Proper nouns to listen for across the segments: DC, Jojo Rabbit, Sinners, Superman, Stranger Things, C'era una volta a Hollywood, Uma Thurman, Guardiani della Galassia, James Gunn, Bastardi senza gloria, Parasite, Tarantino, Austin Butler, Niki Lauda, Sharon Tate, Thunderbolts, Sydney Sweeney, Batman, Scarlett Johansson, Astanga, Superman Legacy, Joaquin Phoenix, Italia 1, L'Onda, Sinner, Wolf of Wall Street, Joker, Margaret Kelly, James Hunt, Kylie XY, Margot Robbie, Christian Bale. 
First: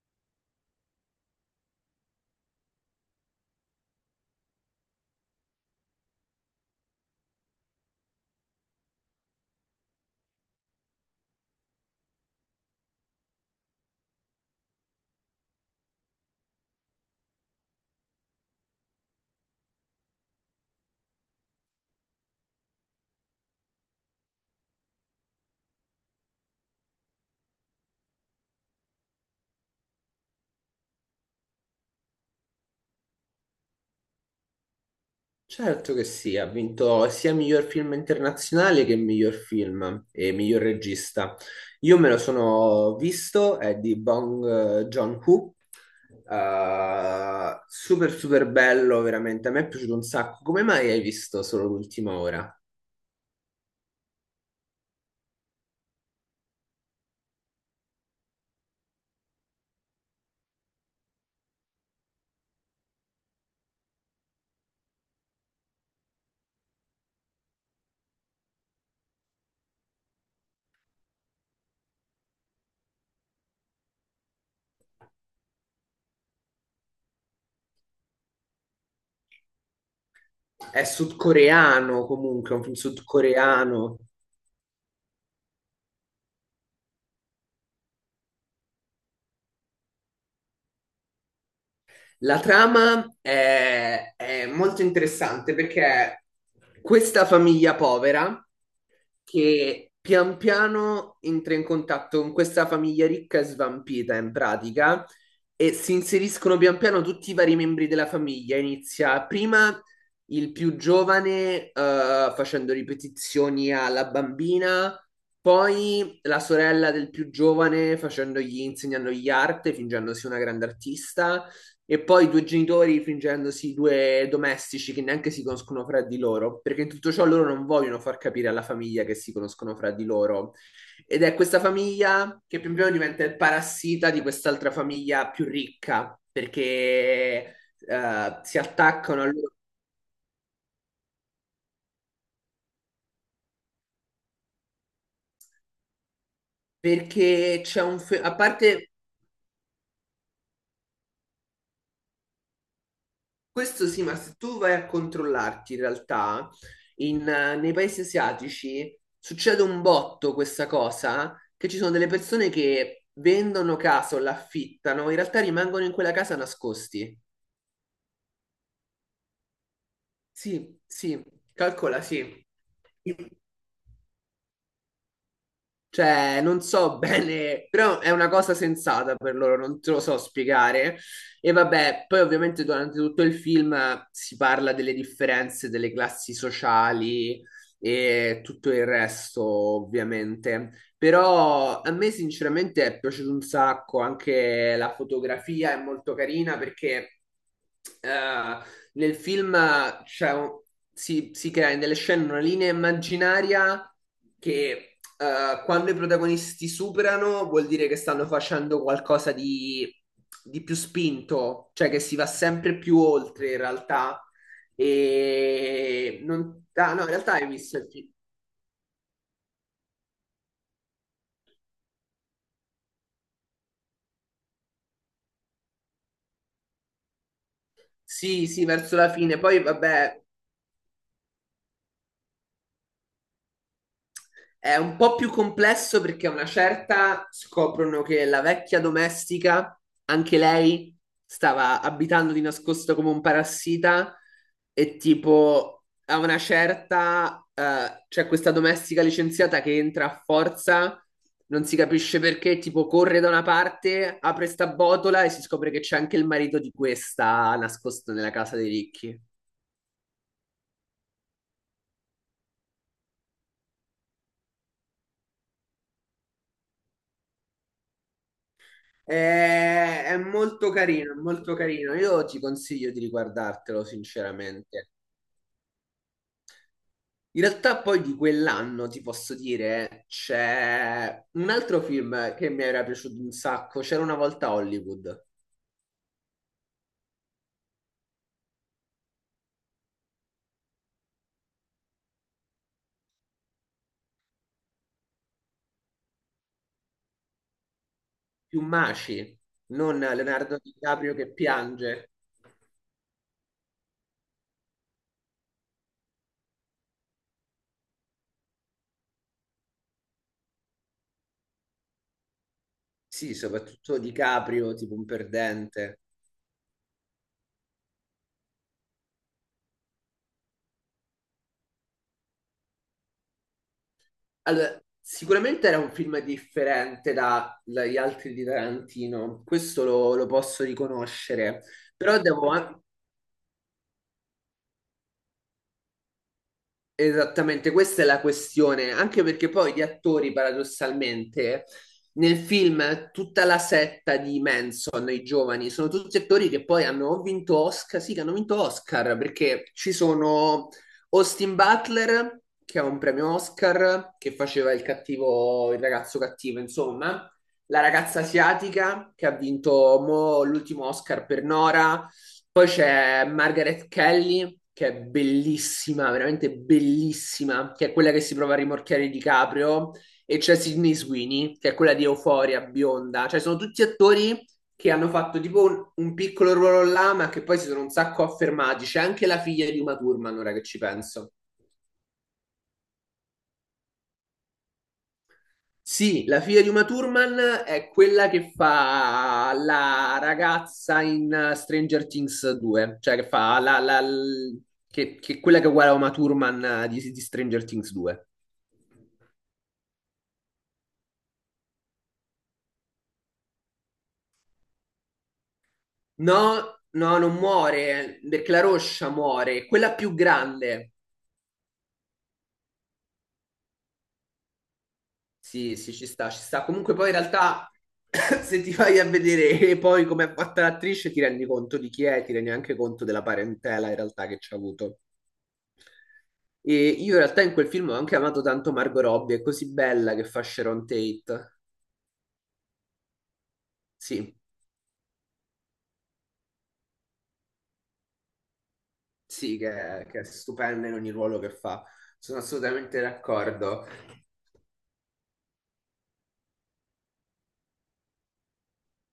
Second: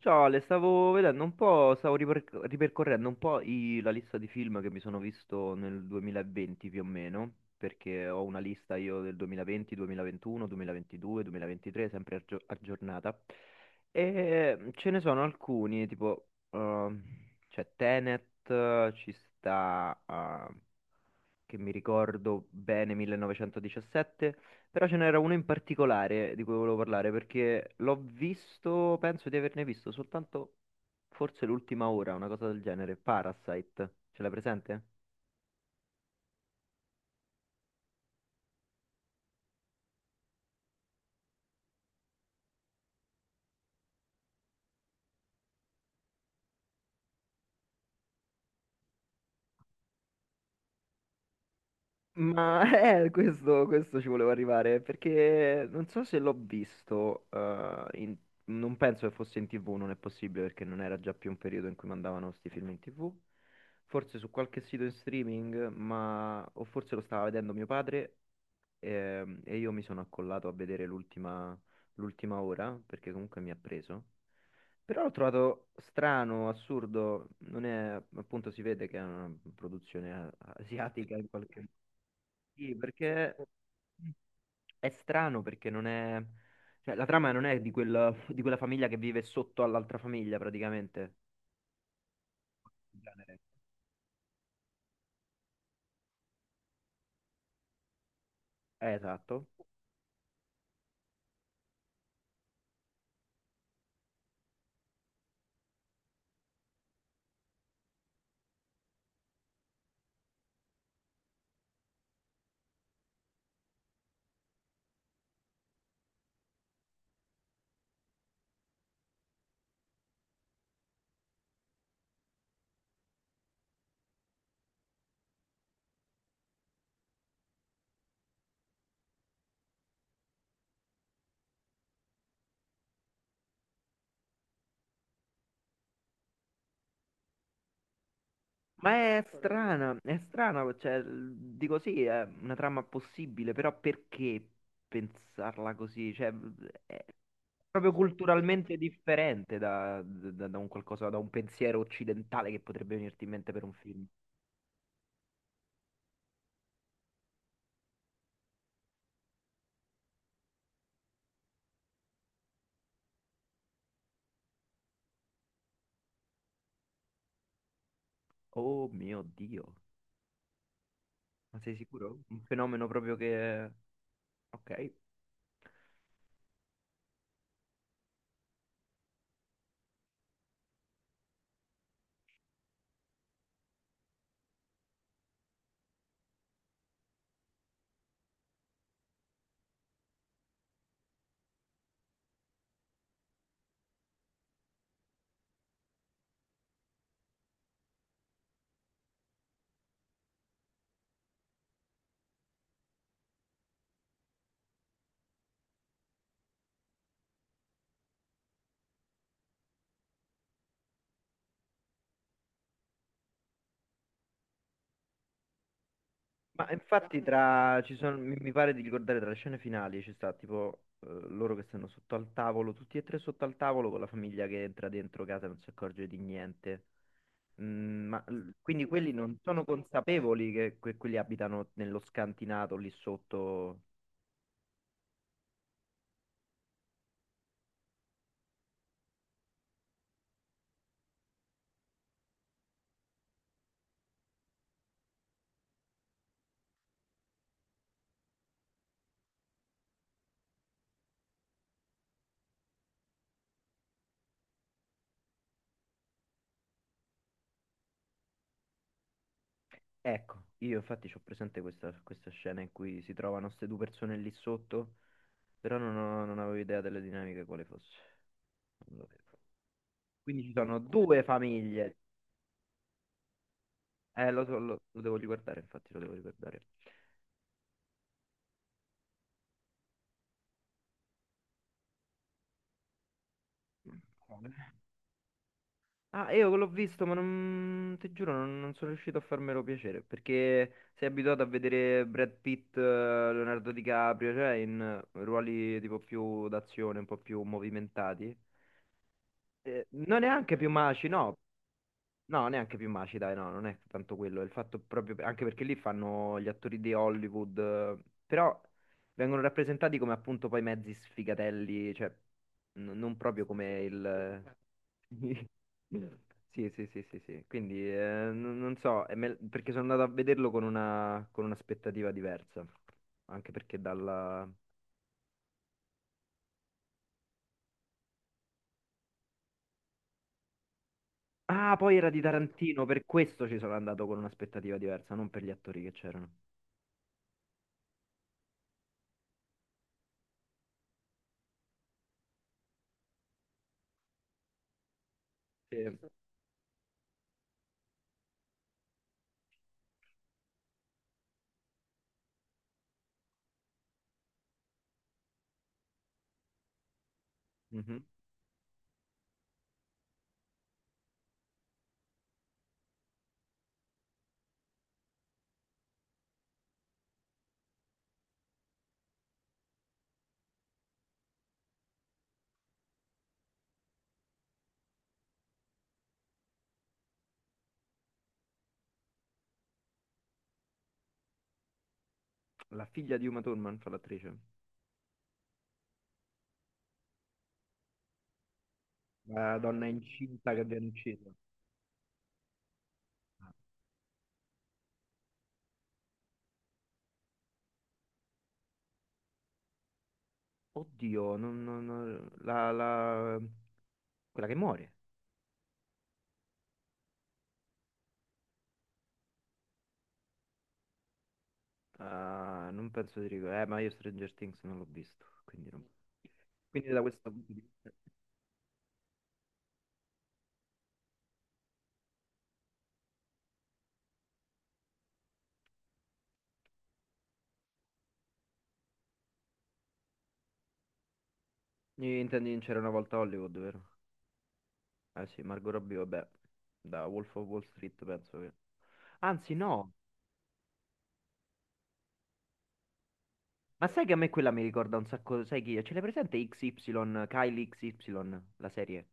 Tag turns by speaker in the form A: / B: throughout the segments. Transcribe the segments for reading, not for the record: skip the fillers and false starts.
A: Ciao Ale, stavo vedendo un po', stavo ripercorrendo un po' la lista di film che mi sono visto nel 2020 più o meno, perché ho una lista io del 2020, 2021, 2022, 2023, sempre aggiornata. E ce ne sono alcuni, tipo, c'è Tenet, ci sta, che mi ricordo bene 1917, però ce n'era uno in particolare di cui volevo parlare perché l'ho visto, penso di averne visto soltanto forse l'ultima ora, una cosa del genere, Parasite, ce l'hai presente?
B: Certo che sì, ha vinto sia miglior film internazionale che miglior film e miglior regista. Io me lo sono visto, è di Bong Joon-ho, super super bello, veramente, a me è piaciuto un sacco. Come mai hai visto solo l'ultima ora?
A: Ma questo ci volevo arrivare perché non so se l'ho visto, non penso che fosse in TV, non è possibile perché non era già più un periodo in cui mandavano questi film in TV, forse su qualche sito in streaming, ma o forse lo stava vedendo mio padre, e io mi sono accollato a vedere l'ultima ora perché comunque mi ha preso. Però l'ho trovato strano, assurdo, non è, appunto si vede che è una produzione
B: È
A: asiatica in qualche modo.
B: sudcoreano comunque, è un film
A: Sì, perché
B: sudcoreano.
A: è strano perché non è, cioè, la trama non è di quella famiglia che vive sotto all'altra famiglia praticamente.
B: La
A: Il
B: trama
A: genere.
B: è molto interessante perché questa famiglia povera
A: Esatto.
B: che pian piano entra in contatto con questa famiglia ricca e svampita in pratica e si inseriscono pian piano tutti i vari membri della famiglia. Inizia prima il più giovane facendo ripetizioni alla bambina, poi la sorella del più giovane facendogli, insegnandogli arte, fingendosi una grande artista. E poi i due genitori fingendosi due domestici che neanche si conoscono fra di loro, perché in tutto ciò loro non vogliono far capire alla famiglia che si conoscono fra di loro. Ed è questa famiglia che pian piano diventa il parassita di quest'altra famiglia più ricca, perché si
A: Ma
B: attaccano a loro.
A: è strana, cioè, dico sì, è una trama possibile, però perché pensarla così? Cioè, è
B: Perché c'è
A: proprio
B: un a
A: culturalmente
B: parte.
A: differente da un qualcosa, da un pensiero occidentale che potrebbe venirti in mente per un
B: Questo sì,
A: film.
B: ma se tu vai a controllarti in realtà, nei paesi asiatici succede un botto questa cosa, che ci sono delle persone che vendono casa o l'affittano, in realtà rimangono in quella casa nascosti.
A: Oh mio Dio,
B: Sì, sì,
A: ma sei
B: calcola,
A: sicuro? Un
B: sì.
A: fenomeno proprio che. Ok.
B: Cioè, non so bene, però è una cosa sensata per loro, non te lo so spiegare. E vabbè, poi ovviamente durante tutto il film si parla delle differenze delle classi sociali e tutto il resto, ovviamente. Però a me sinceramente è piaciuto un sacco, anche la fotografia è molto carina perché eh, nel film, cioè, si crea in delle scene una linea immaginaria che quando i protagonisti superano vuol dire che stanno facendo qualcosa di più spinto, cioè che si va sempre più oltre in realtà. E non...
A: Ma
B: ah, no, in
A: infatti
B: realtà hai visto
A: tra,
B: il
A: ci
B: film.
A: sono, mi pare di ricordare tra le scene finali ci sta tipo, loro che stanno sotto al tavolo, tutti e tre sotto al tavolo con la famiglia che entra dentro casa e non si accorge di niente. Mm, ma,
B: Sì, sì,
A: quindi
B: verso la
A: quelli non
B: fine. Poi,
A: sono
B: vabbè,
A: consapevoli che quelli abitano nello scantinato lì sotto.
B: è un po' più complesso perché a una certa scoprono che la vecchia domestica, anche lei, stava abitando di nascosto come un parassita e tipo a una certa c'è questa domestica licenziata che entra a forza, non si capisce perché, tipo corre da una parte, apre sta botola e si scopre che c'è anche il marito di questa nascosto nella casa dei ricchi.
A: Ecco, io infatti ho presente questa scena in cui si trovano queste due persone lì sotto, però non, non avevo idea delle dinamiche quale fosse. Non lo vedo.
B: È
A: Quindi ci
B: molto
A: sono
B: carino, è
A: due
B: molto carino.
A: famiglie.
B: Io ti consiglio di riguardartelo,
A: Lo so, lo,
B: sinceramente.
A: lo devo riguardare, infatti, lo devo riguardare.
B: In realtà poi di quell'anno ti posso dire c'è un altro film che mi era piaciuto un sacco.
A: Mm,
B: C'era una volta a
A: quale?
B: Hollywood.
A: Ah, io l'ho visto, ma non, ti giuro, non sono riuscito a farmelo piacere, perché sei abituato a vedere Brad Pitt, Leonardo DiCaprio, cioè in ruoli tipo più d'azione, un po' più movimentati.
B: Maci, non
A: Non neanche
B: Leonardo
A: più maci,
B: DiCaprio che
A: no.
B: piange.
A: No, neanche più maci, dai, no, non è tanto quello, è il fatto proprio, anche perché lì fanno gli attori di Hollywood, però vengono rappresentati come appunto poi mezzi sfigatelli, cioè non
B: Sì,
A: proprio come
B: soprattutto
A: il.
B: DiCaprio, tipo un perdente.
A: Sì, sì, sì, sì, sì, quindi non so, perché sono andato a vederlo con un'aspettativa diversa, anche perché dalla.
B: Allora, sicuramente era un film differente da- dagli altri di Tarantino, questo lo posso riconoscere,
A: Ah, poi era
B: però
A: di
B: devo.
A: Tarantino, per questo ci sono andato con un'aspettativa diversa, non per gli attori che c'erano.
B: Esattamente, questa è la questione, anche perché poi gli attori, paradossalmente, nel film tutta la setta di Manson, i giovani, sono
A: Sì.
B: tutti attori che poi hanno o vinto Oscar, sì, che hanno vinto Oscar, perché ci sono Austin Butler, che ha un premio Oscar, che faceva il cattivo, il ragazzo cattivo, insomma, la
A: Mhm.
B: ragazza asiatica, che ha vinto mo l'ultimo Oscar per Nora, poi c'è Margaret Kelly che è bellissima, veramente bellissima, che è quella che si prova a rimorchiare di Caprio e c'è Sydney Sweeney, che è quella di Euphoria, bionda, cioè sono tutti attori che hanno fatto tipo un piccolo ruolo là, ma che poi si sono un sacco affermati. C'è anche la figlia di Uma Thurman, ora che ci penso.
A: La figlia di Uma Thurman fa l'attrice.
B: Sì, la figlia di Uma Thurman è quella che fa
A: La donna
B: la
A: incinta che viene
B: ragazza
A: uccisa.
B: in Stranger Things 2, cioè che fa che è quella che è uguale a Uma Thurman di Stranger Things 2.
A: Oddio, non, quella che muore.
B: No, no, non muore, perché la roscia muore, quella più grande.
A: Ah, non penso di ricordare. Ma io Stranger Things non l'ho visto, quindi
B: Sì,
A: non-
B: sì, ci sta, ci sta.
A: Quindi
B: Comunque
A: da
B: poi in
A: questo punto di
B: realtà
A: vista.
B: se ti vai a vedere poi come è fatta l'attrice ti rendi conto di chi è, ti rendi anche conto della parentela in realtà che ci ha avuto. E io in realtà in quel film ho anche amato tanto Margot Robbie, è così bella che fa Sharon Tate.
A: Intendi in C'era una volta a Hollywood, vero?
B: Sì,
A: Eh sì, Margot Robbie, vabbè, da Wolf of Wall Street penso che. Anzi
B: sì,
A: no,
B: che è stupenda in ogni ruolo che fa. Sono assolutamente d'accordo.
A: ma sai che a me quella mi ricorda un sacco, sai chi è? Ce l'hai presente XY, Kylie XY, la serie?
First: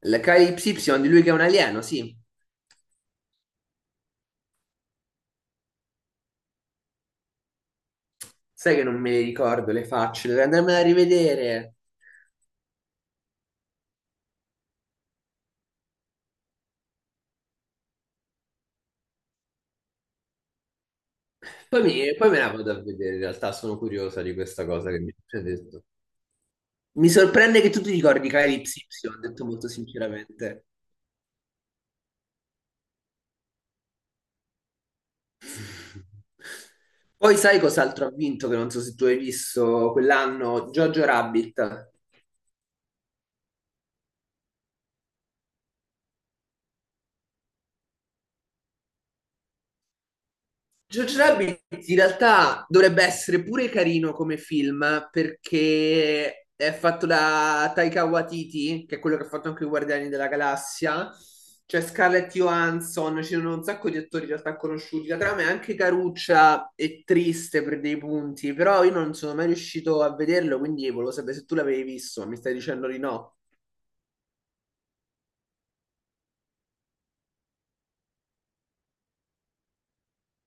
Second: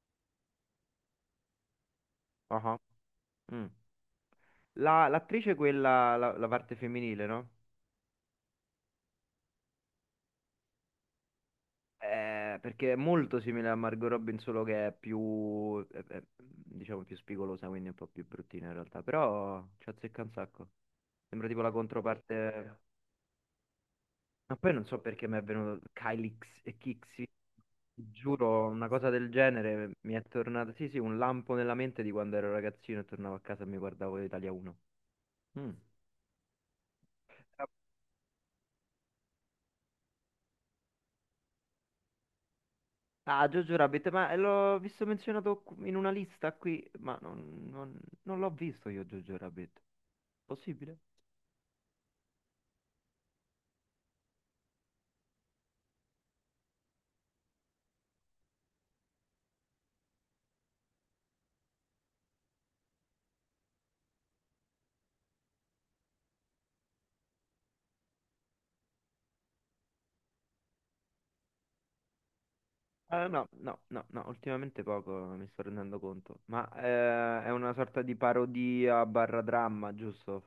B: La KY di lui che è un alieno, sì.
A: Ah, ah. Mm. L'attrice quella, la parte femminile, no?
B: Sai che non me le ricordo le facce, dovrei andarmela a rivedere.
A: Perché è molto simile a Margot Robin, solo che è più, diciamo, più spigolosa, quindi un po' più bruttina in realtà. Però ci azzecca un sacco. Sembra tipo la
B: Poi, poi me la vado
A: controparte.
B: a vedere, in realtà sono curiosa di
A: Ma
B: questa
A: poi non
B: cosa
A: so
B: che mi hai
A: perché mi è
B: appena detto.
A: venuto Kylix e
B: Mi
A: Kixi.
B: sorprende che tu ti
A: Ti
B: ricordi
A: giuro,
B: Calypso
A: una
B: Y,
A: cosa
B: ho
A: del
B: detto molto
A: genere mi è
B: sinceramente.
A: tornata. Sì, sì, un lampo nella mente di quando ero ragazzino e tornavo a casa e mi guardavo Italia 1. Mm.
B: Poi sai cos'altro ha vinto, che non so se tu hai visto quell'anno, Jojo Rabbit.
A: Ah, Jojo Rabbit, ma l'ho visto menzionato in una lista qui, ma non l'ho visto io Jojo Rabbit. Possibile?
B: Jojo Rabbit in realtà dovrebbe essere pure carino come film perché è fatto da Taika Waititi, che è quello che ha fatto anche i Guardiani della Galassia. C'è Scarlett Johansson, ci sono un sacco di attori in realtà conosciuti. La trama è anche caruccia e triste per dei punti, però io non sono mai riuscito a vederlo, quindi volevo sapere se tu l'avevi visto, ma mi stai dicendo di
A: Ah,
B: no.
A: no, no, no, no, ultimamente poco, mi sto rendendo conto. Ma è una sorta di parodia barra dramma, giusto?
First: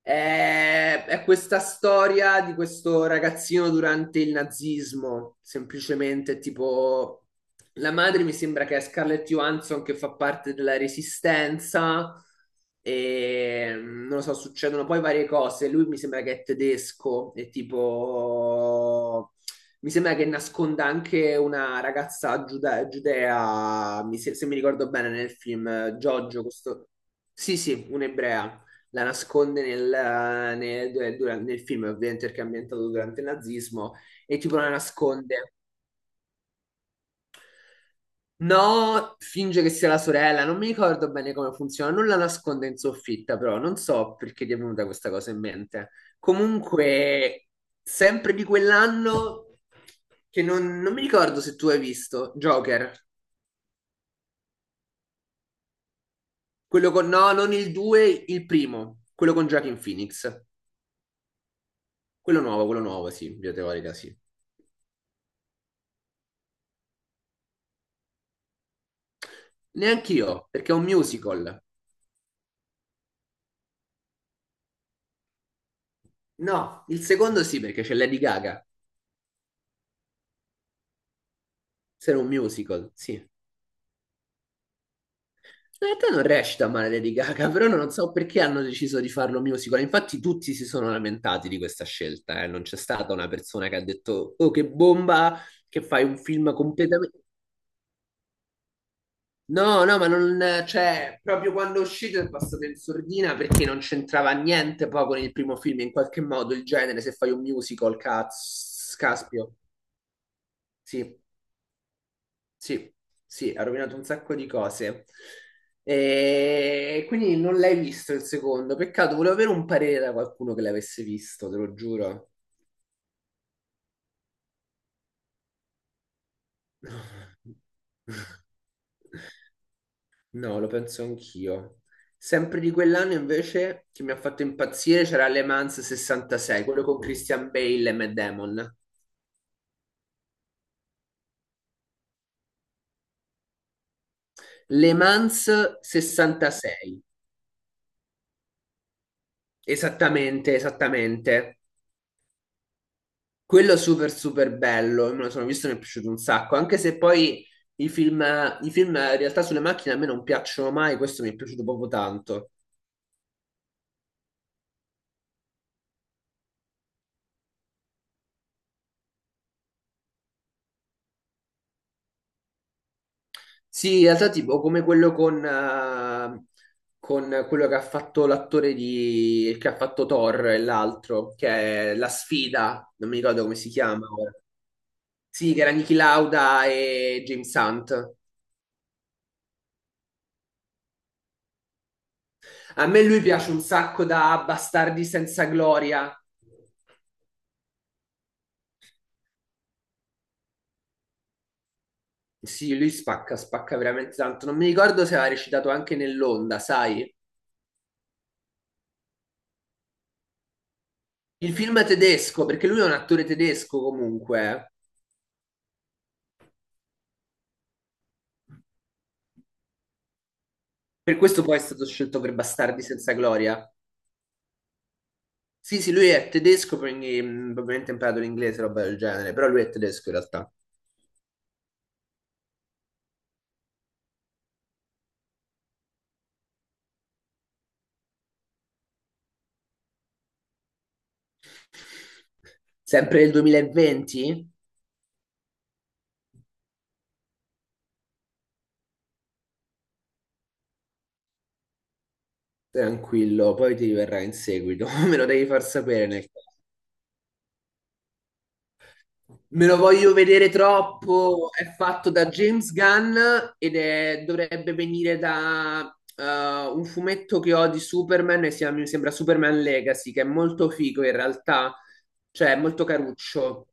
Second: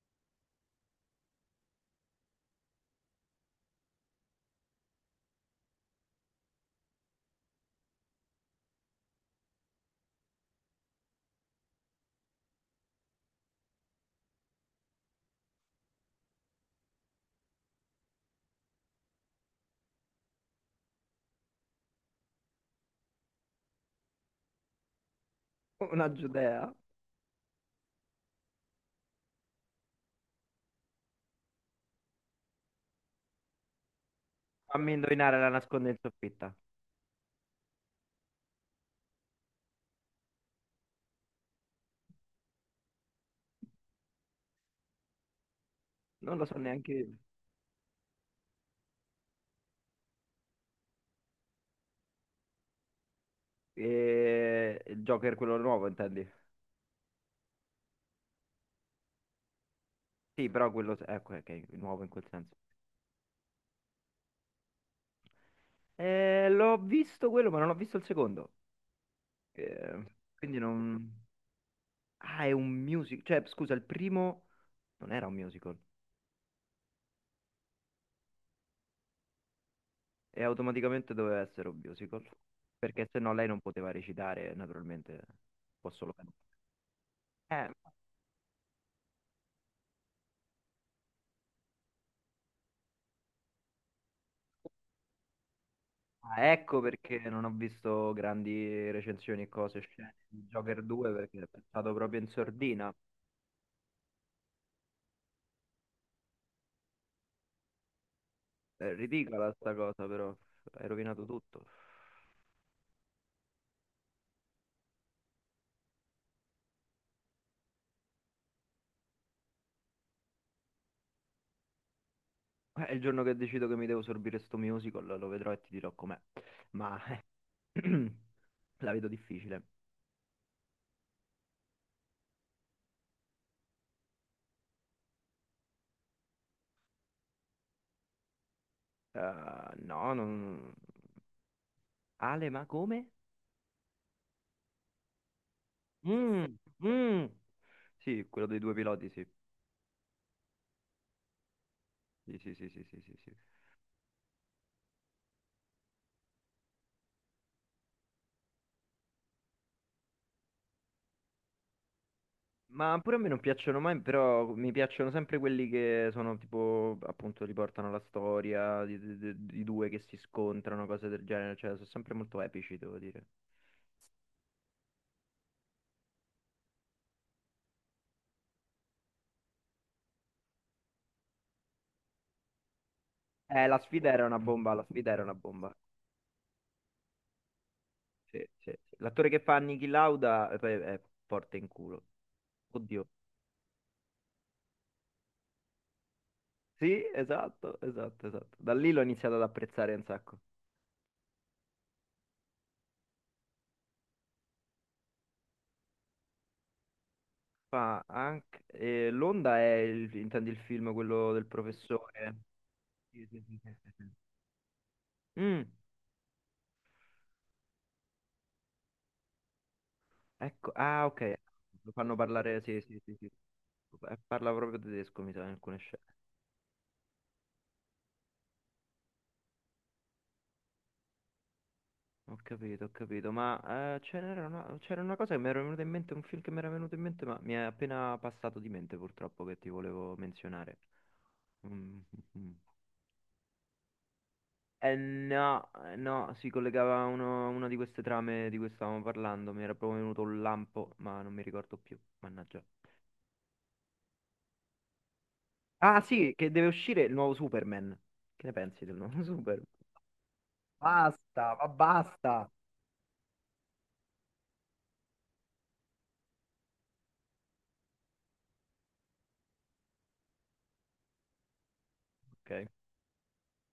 B: È questa storia di questo ragazzino durante il nazismo, semplicemente tipo la madre mi sembra che è Scarlett Johansson che fa parte della Resistenza e non lo so, succedono poi varie cose. Lui mi sembra che è tedesco e tipo mi sembra che nasconda anche una ragazza giudea, mi se, se mi ricordo bene nel film,
A: Una
B: Giorgio,
A: giudea?
B: questo... Sì, sì, un'ebrea la nasconde nel film, ovviamente perché è ambientato durante il nazismo, e tipo la
A: Fammi indovinare, la
B: nasconde.
A: nasconde in soffitta.
B: No, finge che sia la sorella, non mi ricordo bene come funziona, non la nasconde in soffitta, però non so perché ti è venuta questa cosa in mente.
A: Non lo so neanche io.
B: Comunque, sempre di quell'anno, che non mi ricordo se tu hai visto, Joker,
A: Il Joker quello nuovo, intendi?
B: quello con, no, non il 2, il primo, quello con Joaquin Phoenix,
A: Sì, però quello. Ecco, ok, nuovo in quel senso.
B: quello nuovo, sì, in via teorica, sì.
A: L'ho visto quello, ma non ho visto il secondo. Eh,
B: Neanche io,
A: quindi
B: perché è un
A: non.
B: musical.
A: Ah, è un musical. Cioè, scusa, il primo non era un musical.
B: No, il secondo sì, perché c'è Lady Gaga.
A: E automaticamente doveva essere un
B: Se era
A: musical.
B: un musical,
A: Perché se
B: sì.
A: no lei non poteva recitare, naturalmente.
B: In
A: Può
B: realtà
A: solo
B: non
A: cantare.
B: recita male Lady Gaga,
A: Eh,
B: però non so perché hanno deciso di farlo musical. Infatti tutti si sono lamentati di questa scelta, eh. Non c'è stata una persona che ha detto, oh, che bomba, che fai un
A: ah,
B: film
A: ecco perché
B: completamente...
A: non ho visto grandi recensioni e cose,
B: No, no, ma
A: scene
B: non...
A: di Joker 2,
B: Cioè,
A: perché
B: proprio
A: è
B: quando è
A: stato
B: uscito
A: proprio in
B: è passato in
A: sordina.
B: sordina perché non c'entrava niente poi con il primo film. In qualche modo il genere, se fai un musical, cazzo,
A: È ridicola
B: caspio.
A: sta cosa, però. Hai
B: Sì.
A: rovinato tutto.
B: Sì, sì, ha rovinato un sacco di cose. E quindi non l'hai visto il secondo. Peccato, volevo avere un parere da qualcuno che l'avesse visto, te lo giuro.
A: Il giorno che decido che mi devo sorbire sto musical, lo vedrò e ti dirò com'è. Ma. La vedo difficile.
B: No, lo penso anch'io. Sempre di quell'anno invece che mi ha fatto impazzire c'era Le Mans 66, quello con Christian Bale e Matt Damon.
A: No, non. Ale, ma come?
B: Le Mans
A: Mm,
B: 66,
A: mm. Sì, quello dei due piloti, sì.
B: esattamente, esattamente.
A: Sì, sì, sì, sì, sì, sì, sì.
B: Quello super super bello, me lo sono visto e mi è piaciuto un sacco, anche se poi i film, i film in realtà sulle macchine a me non piacciono mai, questo mi è piaciuto proprio tanto.
A: Ma pure a me non piacciono mai, però mi piacciono sempre quelli che sono tipo, appunto, riportano la storia di due che si scontrano, cose del genere, cioè sono sempre molto epici, devo dire.
B: Sì, in realtà tipo come quello con quello che ha fatto l'attore di, che ha fatto Thor e l'altro, che è La Sfida, non mi ricordo come si
A: La
B: chiama
A: sfida era
B: ora.
A: una bomba, la sfida era una
B: Sì, che era
A: bomba.
B: Niki Lauda e James Hunt.
A: Sì, sì, sì. L'attore che fa Niki Lauda, poi è forte in culo.
B: A me
A: Oddio.
B: lui piace un sacco da Bastardi senza gloria.
A: Sì, esatto, esatto, esatto. Da lì l'ho iniziato ad apprezzare un sacco.
B: Sì, lui spacca, spacca veramente tanto. Non mi ricordo se aveva recitato anche nell'Onda, sai?
A: Fa anche, L'Onda è, intendi il film, quello del
B: Il film è
A: professore?
B: tedesco, perché lui è un attore
A: Sì, sì, sì, sì,
B: tedesco
A: sì, sì.
B: comunque.
A: Mm, ecco, ah,
B: Per
A: ok.
B: questo poi è stato
A: Lo fanno
B: scelto per
A: parlare, sì,
B: Bastardi
A: sì,
B: senza
A: sì, sì.
B: gloria.
A: Parla proprio tedesco, mi sa, in alcune
B: Sì, sì,
A: scene.
B: lui è tedesco, quindi probabilmente ha imparato l'inglese, roba del genere, però lui è tedesco in realtà.
A: Ho capito, ma ce n'era una, c'era una cosa che mi era venuta in mente, un film che mi era venuto in mente, ma mi è appena passato di mente purtroppo che ti volevo menzionare. Mm, mm, mm.
B: Sempre nel 2020?
A: No, no, si collegava a una di queste trame di cui stavamo parlando, mi era proprio venuto un lampo, ma non mi ricordo più, mannaggia.
B: Tranquillo, poi ti verrà in seguito, me lo devi far
A: Ah
B: sapere nel
A: sì,
B: caso.
A: che deve uscire il nuovo Superman. Che ne pensi del nuovo Superman?
B: Me lo voglio vedere troppo.
A: Basta,
B: È
A: ma
B: fatto da
A: basta.
B: James Gunn ed dovrebbe venire da un fumetto che ho di Superman e si mi sembra Superman Legacy, che è molto figo in realtà, cioè è
A: Ok.
B: molto caruccio.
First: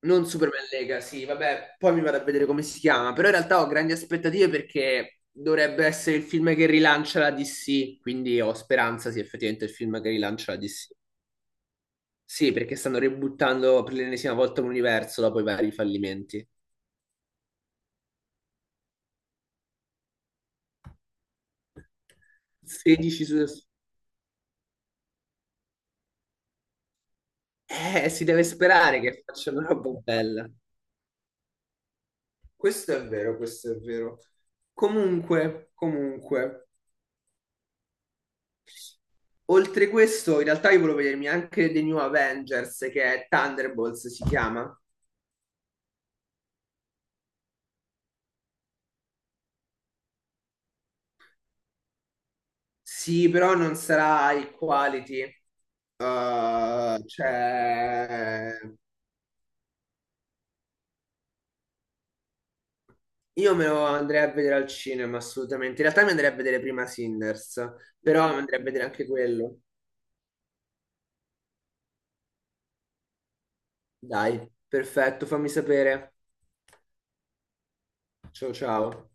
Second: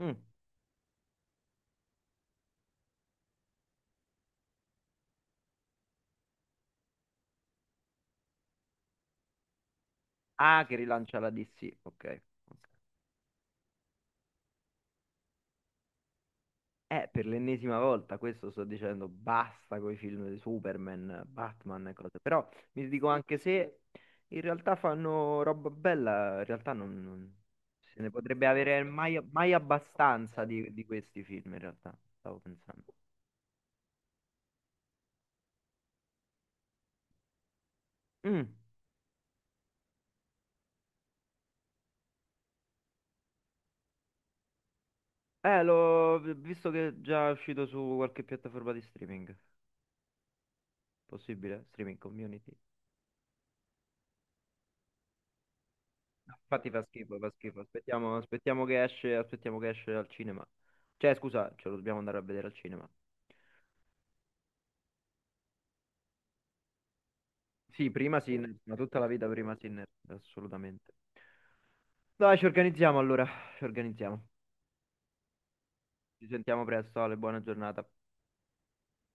A: Mm.
B: Non Superman Legacy, vabbè, poi mi vado a vedere come si chiama, però in realtà ho grandi aspettative perché dovrebbe essere il film che rilancia la DC, quindi ho speranza sia effettivamente il film che rilancia la
A: Ah, che
B: DC.
A: rilancia la DC, ok.
B: Sì,
A: Ok.
B: perché stanno ributtando per l'ennesima volta l'universo dopo i vari fallimenti.
A: Per l'ennesima volta, questo sto dicendo, basta con i film di Superman, Batman e cose. Però mi dico
B: 16 su...
A: anche se in realtà fanno roba bella, in realtà non, se ne
B: Si deve
A: potrebbe avere
B: sperare
A: mai,
B: che
A: mai
B: facciano una roba
A: abbastanza
B: bella.
A: di questi film, in realtà, stavo pensando.
B: Questo è vero, questo è vero. Comunque, comunque,
A: Mm.
B: oltre questo, in realtà io volevo vedermi anche The New Avengers, che è Thunderbolts, si chiama.
A: L'ho visto che è già uscito su qualche piattaforma di streaming. Possibile? Streaming community?
B: Sì, però non sarà high quality.
A: Infatti fa schifo, fa schifo. Aspettiamo,
B: Cioè,
A: aspettiamo che esce al cinema. Cioè, scusa, ce lo dobbiamo andare a vedere al cinema.
B: io me lo andrei a vedere al cinema, assolutamente. In realtà mi andrei a vedere prima Sinners,
A: Sì, prima
B: però mi
A: Sinner,
B: andrei a
A: ma
B: vedere
A: tutta la
B: anche
A: vita prima
B: quello.
A: Sinner, assolutamente. Dai, ci organizziamo allora, ci organizziamo.
B: Dai, perfetto, fammi sapere.
A: Ci sentiamo presto, Ale, buona giornata.
B: Ciao ciao.